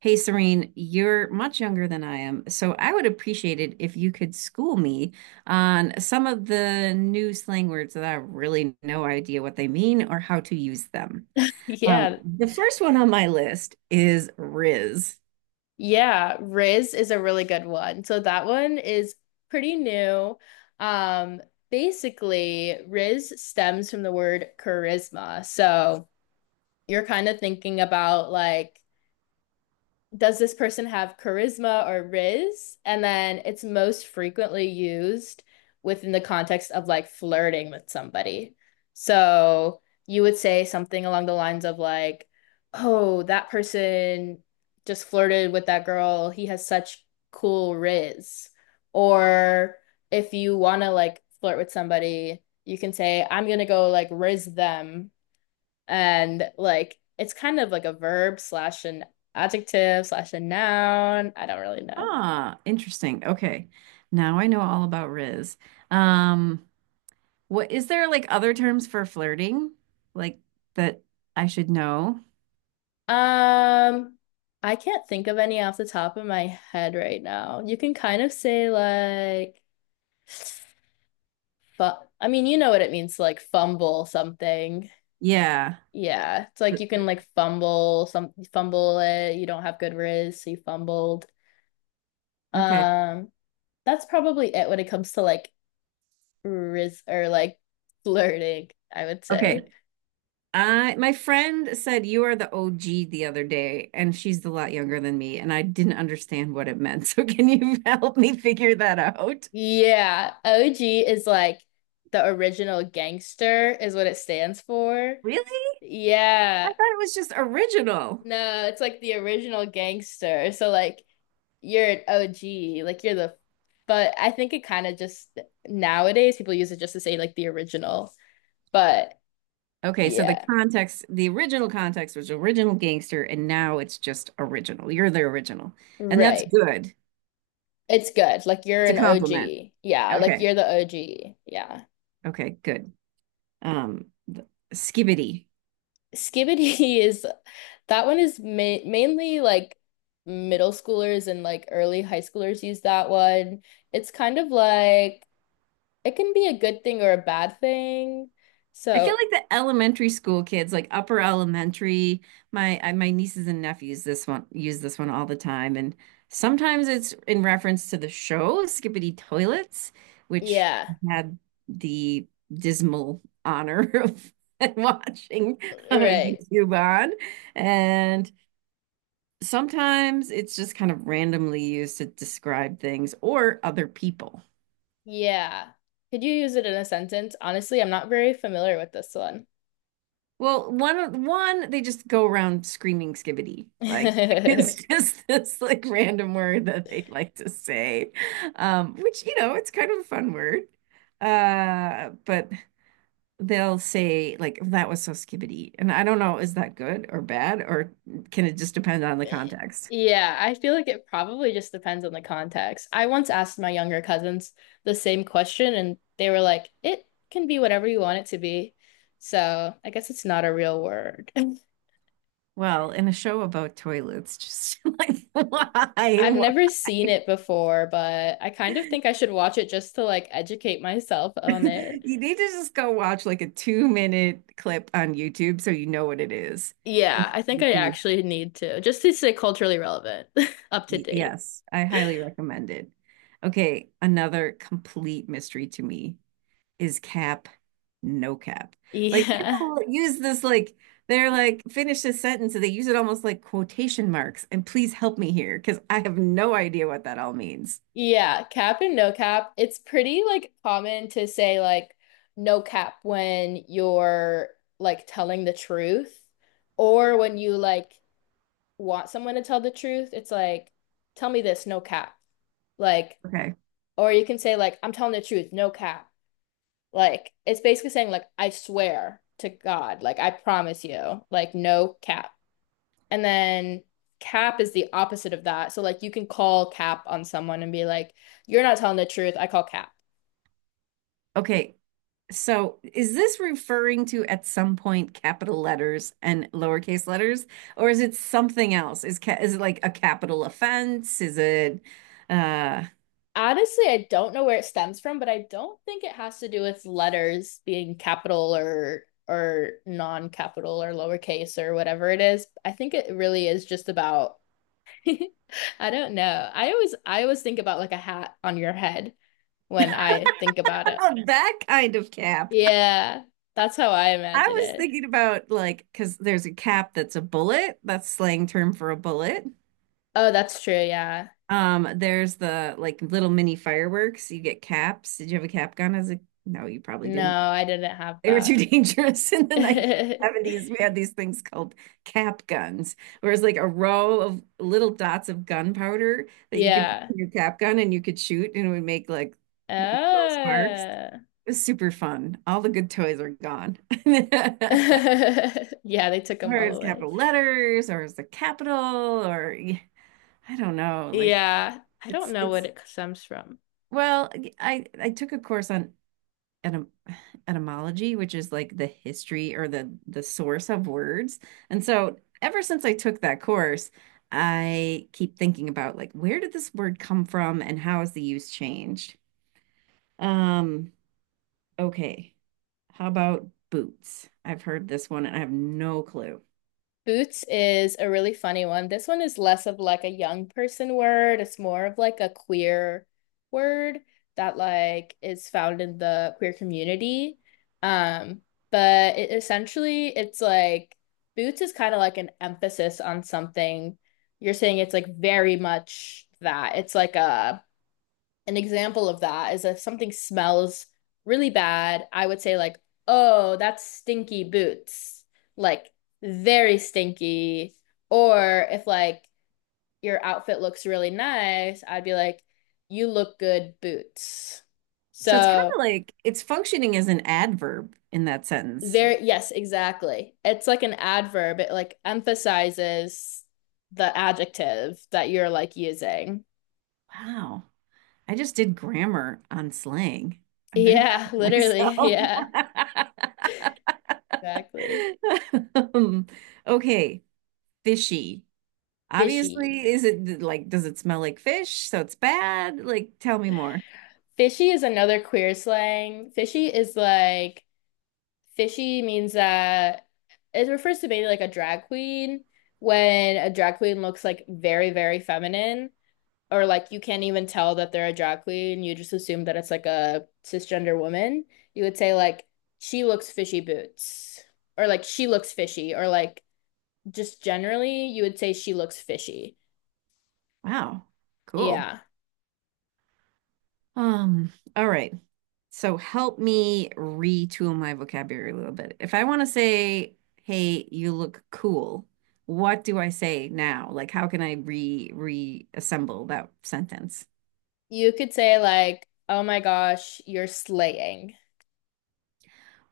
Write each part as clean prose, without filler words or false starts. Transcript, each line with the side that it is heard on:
right: Hey, Serene, you're much younger than I am, so I would appreciate it if you could school me on some of the new slang words that I have really no idea what they mean or how to use them.
left: Yeah.
right: The first one on my list is Riz.
left: Yeah. Riz is a really good one. So that one is pretty new. Um, basically, Riz stems from the word charisma. So you're kind of thinking about like, does this person have charisma or riz? And then it's most frequently used within the context of like flirting with somebody. So you would say something along the lines of like, oh, that person just flirted with that girl. He has such cool riz. Or if you want to like flirt with somebody, you can say, I'm gonna go like riz them, and like it's kind of like a verb slash an adjective slash a noun. I don't really know.
right: Ah, interesting. Okay. Now I know all about Riz. Um, what is there like other terms for flirting like that I should know?
left: Um, I can't think of any off the top of my head right now. You can kind of say like I mean, you know what it means to like fumble something.
right: Yeah.
left: Yeah, it's
right: Uh,
left: like you can like fumble it. You don't have good riz, so you fumbled.
right: Okay.
left: Um, that's probably it when it comes to like riz or like flirting, I would say.
right: Okay. I my friend said you are the OG the other day, and she's a lot younger than me, and I didn't understand what it meant. So can you help me figure that out?
left: Yeah, OG is like the original gangster is what it stands for.
right: Really? I
left: Yeah.
right: thought it was just original.
left: No, it's like the original gangster. So like you're an OG, like you're the— but I think it kind of just nowadays people use it just to say like the original. But
right: Okay, so the
left: yeah,
right: context, the original context was original gangster, and now it's just original. You're the original. And that's
left: right.
right: good.
left: It's good. Like you're
right: It's a
left: an
right: compliment.
left: OG. Yeah, like
right: Okay.
left: you're the OG. Yeah.
right: Okay, good. Um, th- Skibbity.
left: Skibbity is— that one is ma mainly like middle schoolers and like early high schoolers use that one. It's kind of like it can be a good thing or a bad thing.
right: I feel
left: So,
right: like the elementary school kids, like upper elementary, my nieces and nephews this one use this one all the time, and sometimes it's in reference to the show Skippity Toilets, which
left: yeah,
right: I had the dismal honor of watching
left: right.
right: YouTube on, and sometimes it's just kind of randomly used to describe things or other people.
left: Yeah. Could you use it in a sentence? Honestly, I'm not very familiar with this one.
right: Well, one they just go around screaming skibbity. Like it's just this like random word that they like to say. Which, it's kind of a fun word. But they'll say like that was so skibbity. And I don't know, is that good or bad, or can it just depend on the
left: thing.
right: context?
left: Yeah, I feel like it probably just depends on the context. I once asked my younger cousins the same question, and they were like, it can be whatever you want it to be. So I guess it's not a real word.
right: Well, in a show about toilets, just like why?
left: I've
right: Why?
left: never seen it before, but I kind of think I should watch it just to like educate myself on it.
right: You need to just go watch like a 2 minute clip on YouTube so you know what it is. And
left: Yeah, I
right: then
left: think I actually need to, just to stay culturally relevant, up to date.
right: yes, I highly recommend it. Okay, another complete mystery to me is cap, no cap. Like
left: Yeah.
right: people use this like they're like finish this sentence and they use it almost like quotation marks. And please help me here because I have no idea what that all means.
left: Yeah, cap and no cap. It's pretty like common to say like no cap when you're like telling the truth or when you like want someone to tell the truth. It's like, tell me this, no cap. Like,
right: Okay.
left: or you can say like, I'm telling the truth, no cap. Like it's basically saying like, I swear to God, like I promise you, like no cap. And then cap is the opposite of that. So like you can call cap on someone and be like, you're not telling the truth. I call cap.
right: Okay. So is this referring to at some point capital letters and lowercase letters, or is it something else? Is it like a capital offense? Is it uh
left: Honestly, I don't know where it stems from, but I don't think it has to do with letters being capital or non-capital or lowercase or whatever it is. I think it really is just about— I don't know. I always think about like a hat on your head when I think about it.
right: that kind of cap?
left: Yeah, that's how I
right: I
left: imagine
right: was
left: it.
right: thinking about like because there's a cap that's a bullet, that's slang term for a bullet.
left: Oh, that's true, yeah.
right: There's the like little mini fireworks. You get caps. Did you have a cap gun as a? No, you probably
left: No,
right: didn't.
left: I didn't have
right: They were too
left: that.
right: dangerous in the 1970s. We had these things called cap guns, where it's like a row of little dots of gunpowder that you could put
left: Yeah.
right: in your cap gun and you could shoot and it would make like little sparks.
left: Ah.
right: It was super fun. All the good toys are gone.
left: Yeah, they took
right: Or
left: them all
right: it's
left: away.
right: capital letters, or it's the capital, or I don't know.
left: Yeah, I don't
right: It's
left: know what
right: it's
left: it stems from.
right: well, I took a course on etym etymology, which is like the history or the source of words. And so ever since I took that course, I keep thinking about like where did this word come from and how has the use changed? Um, okay. How about boots? I've heard this one and I have no clue.
left: Boots is a really funny one. This one is less of like a young person word. It's more of like a queer word that like is found in the queer community. Um, but it essentially it's like boots is kind of like an emphasis on something. You're saying it's like very much that. It's like a an example of that is if something smells really bad, I would say like, "Oh, that's stinky boots." Like very stinky. Or if like your outfit looks really nice, I'd be like, "You look good, boots."
right: So it's kind
left: So,
right: of like it's functioning as an adverb in that sentence.
left: there— yes, exactly. It's like an adverb. It like emphasizes the adjective that you're like using.
right: Wow. I just did grammar on slang. I'm very proud
left: Yeah,
right: of
left: literally.
right: myself.
left: Yeah, exactly.
right: Um, okay, fishy.
left: Fishy.
right: Obviously, is it like, does it smell like fish? So it's bad? Like, tell me more.
left: Fishy is another queer slang. Fishy is like— fishy means that it refers to maybe like a drag queen, when a drag queen looks like very, very feminine, or like you can't even tell that they're a drag queen. You just assume that it's like a cisgender woman. You would say like, she looks fishy boots, or like she looks fishy, or like just generally you would say she looks fishy.
right: Wow, cool.
left: Yeah.
right: All right. So help me retool my vocabulary a little bit. If I want to say, hey, you look cool, what do I say now? Like, how can I re reassemble that sentence?
left: You could say like, oh my gosh, you're slaying.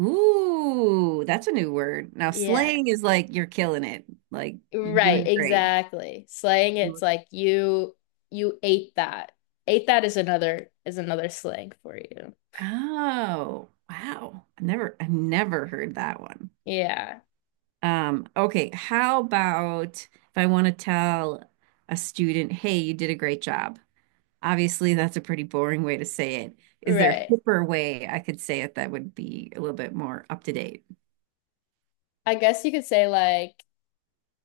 right: Ooh, that's a new word. Now,
left: Yeah.
right: slaying is like you're killing it. Like you're
left: Right,
right: doing great.
left: exactly. Slaying, it's like you ate that. Ate that is another slang for you.
right: Oh, wow. I've never heard that one.
left: Yeah,
right: Okay, how about if I want to tell a student, hey, you did a great job? Obviously, that's a pretty boring way to say it. Is there a
left: right.
right: hipper way I could say it that would be a little bit more up to date?
left: I guess you could say like,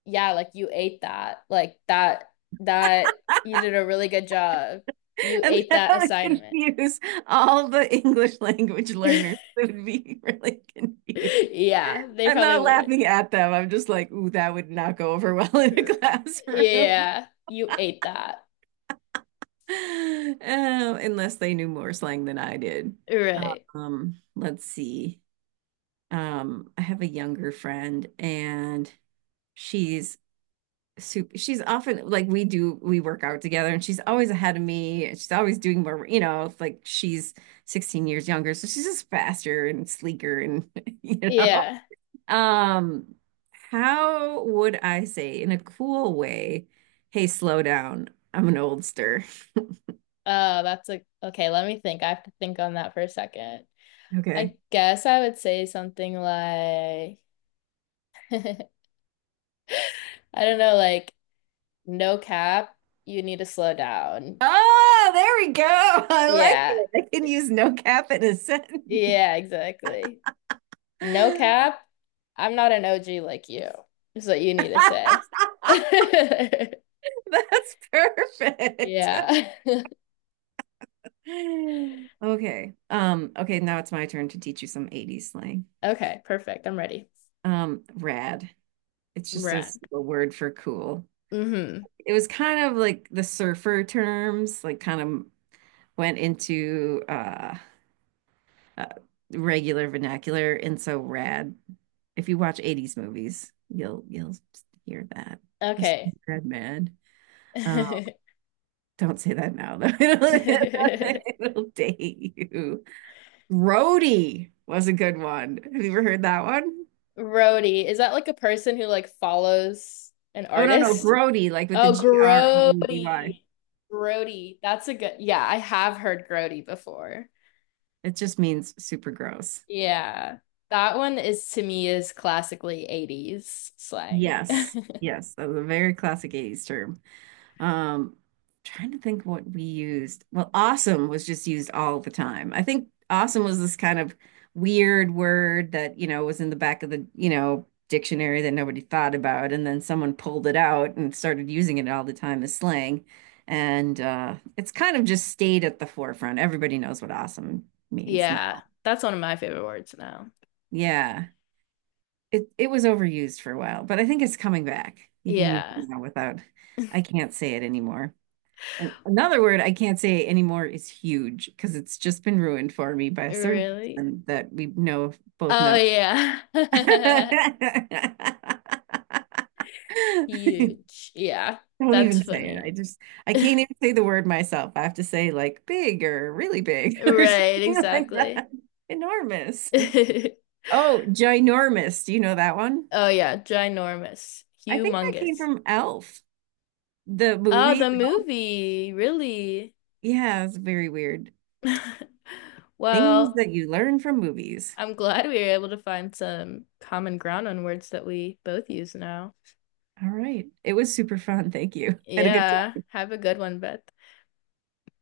left: yeah, like you ate that. Like that you did a really good job. You
right: And
left: ate
right: that
left: that
right: would
left: assignment.
right: confuse all the English language learners. They would be really confused.
left: Yeah, they
right: I'm
left: probably
right: not
left: wouldn't.
right: laughing at them. I'm just like, ooh, that would not go over well in a classroom.
left: Yeah, you ate that.
right: Unless they knew more slang than I did.
left: Right.
right: Let's see. I have a younger friend and she's she's often like we work out together and she's always ahead of me. And She's always doing more, you know, it's like she's 16 years younger, so she's just faster and sleeker and you know.
left: Yeah.
right: Um, how would I say in a cool way, hey, slow down. I'm an oldster.
left: That's a— okay, let me think. I have to think on that for a second.
right: Okay.
left: I guess I would say something like, I don't know, like, no cap, you need to slow down.
right: Oh, there we go. I like
left: Yeah.
right: it. I can use no cap in a sentence.
left: Yeah, exactly. No cap, I'm not an OG like you, is what you need to say.
right: That's perfect.
left: Yeah.
right: Okay. Okay, now it's my turn to teach you some 80s slang.
left: Okay, perfect. I'm ready.
right: Rad. It's just
left: Rad.
right: a word for cool.
left: Mm-hmm.
right: It was kind of like the surfer terms, like kind of went into uh, regular vernacular and so rad. If you watch 80s movies, you'll hear that. Just
left: Okay.
right: red man. Um, don't say that now though. It'll date you. Grody was a good one. Have you ever heard that one?
left: Roadie, is that like a person who like follows an
right: Oh no, no,
left: artist?
right: Grody, like with the
left: Oh,
right: Grody.
left: Grody. Grody. That's a good. Yeah, I have heard Grody before.
right: It just means super gross.
left: Yeah. That one is to me is classically 80s slang.
right: Yes. Yes, that was a very classic 80s term. Um, trying to think what we used. Well, awesome was just used all the time. I think awesome was this kind of weird word that, you know, was in the back of the, you know, dictionary that nobody thought about, and then someone pulled it out and started using it all the time as slang. And it's kind of just stayed at the forefront. Everybody knows what awesome means now.
left: Yeah. That's one of my favorite words now.
right: Yeah. It was overused for a while, but I think it's coming back. You can use
left: Yeah.
right: it now without, I can't say it anymore. And another word I can't say anymore is huge because it's just been ruined for me by a certain
left: Really?
right: person that we know both
left: Oh
right: know.
left: yeah. Huge. Yeah.
right: Don't
left: That's
right: even say it.
left: funny.
right: I can't even say the word myself. I have to say like big or really big or
left: Right,
right: something like
left: exactly.
right: that. Enormous.
left: Oh
right: Oh, ginormous. Do you know that one?
left: yeah, ginormous.
right: I think that came
left: Humongous.
right: from Elf, the
left: Oh,
right: movie.
left: the movie. Really?
right: Yeah, it's very weird. Things
left: Well,
right: that you learn from movies.
left: I'm glad we were able to find some common ground on words that we both use now.
right: All right. It was super fun. Thank you. Had a good
left: Yeah,
right: time.
left: have a good one, Beth.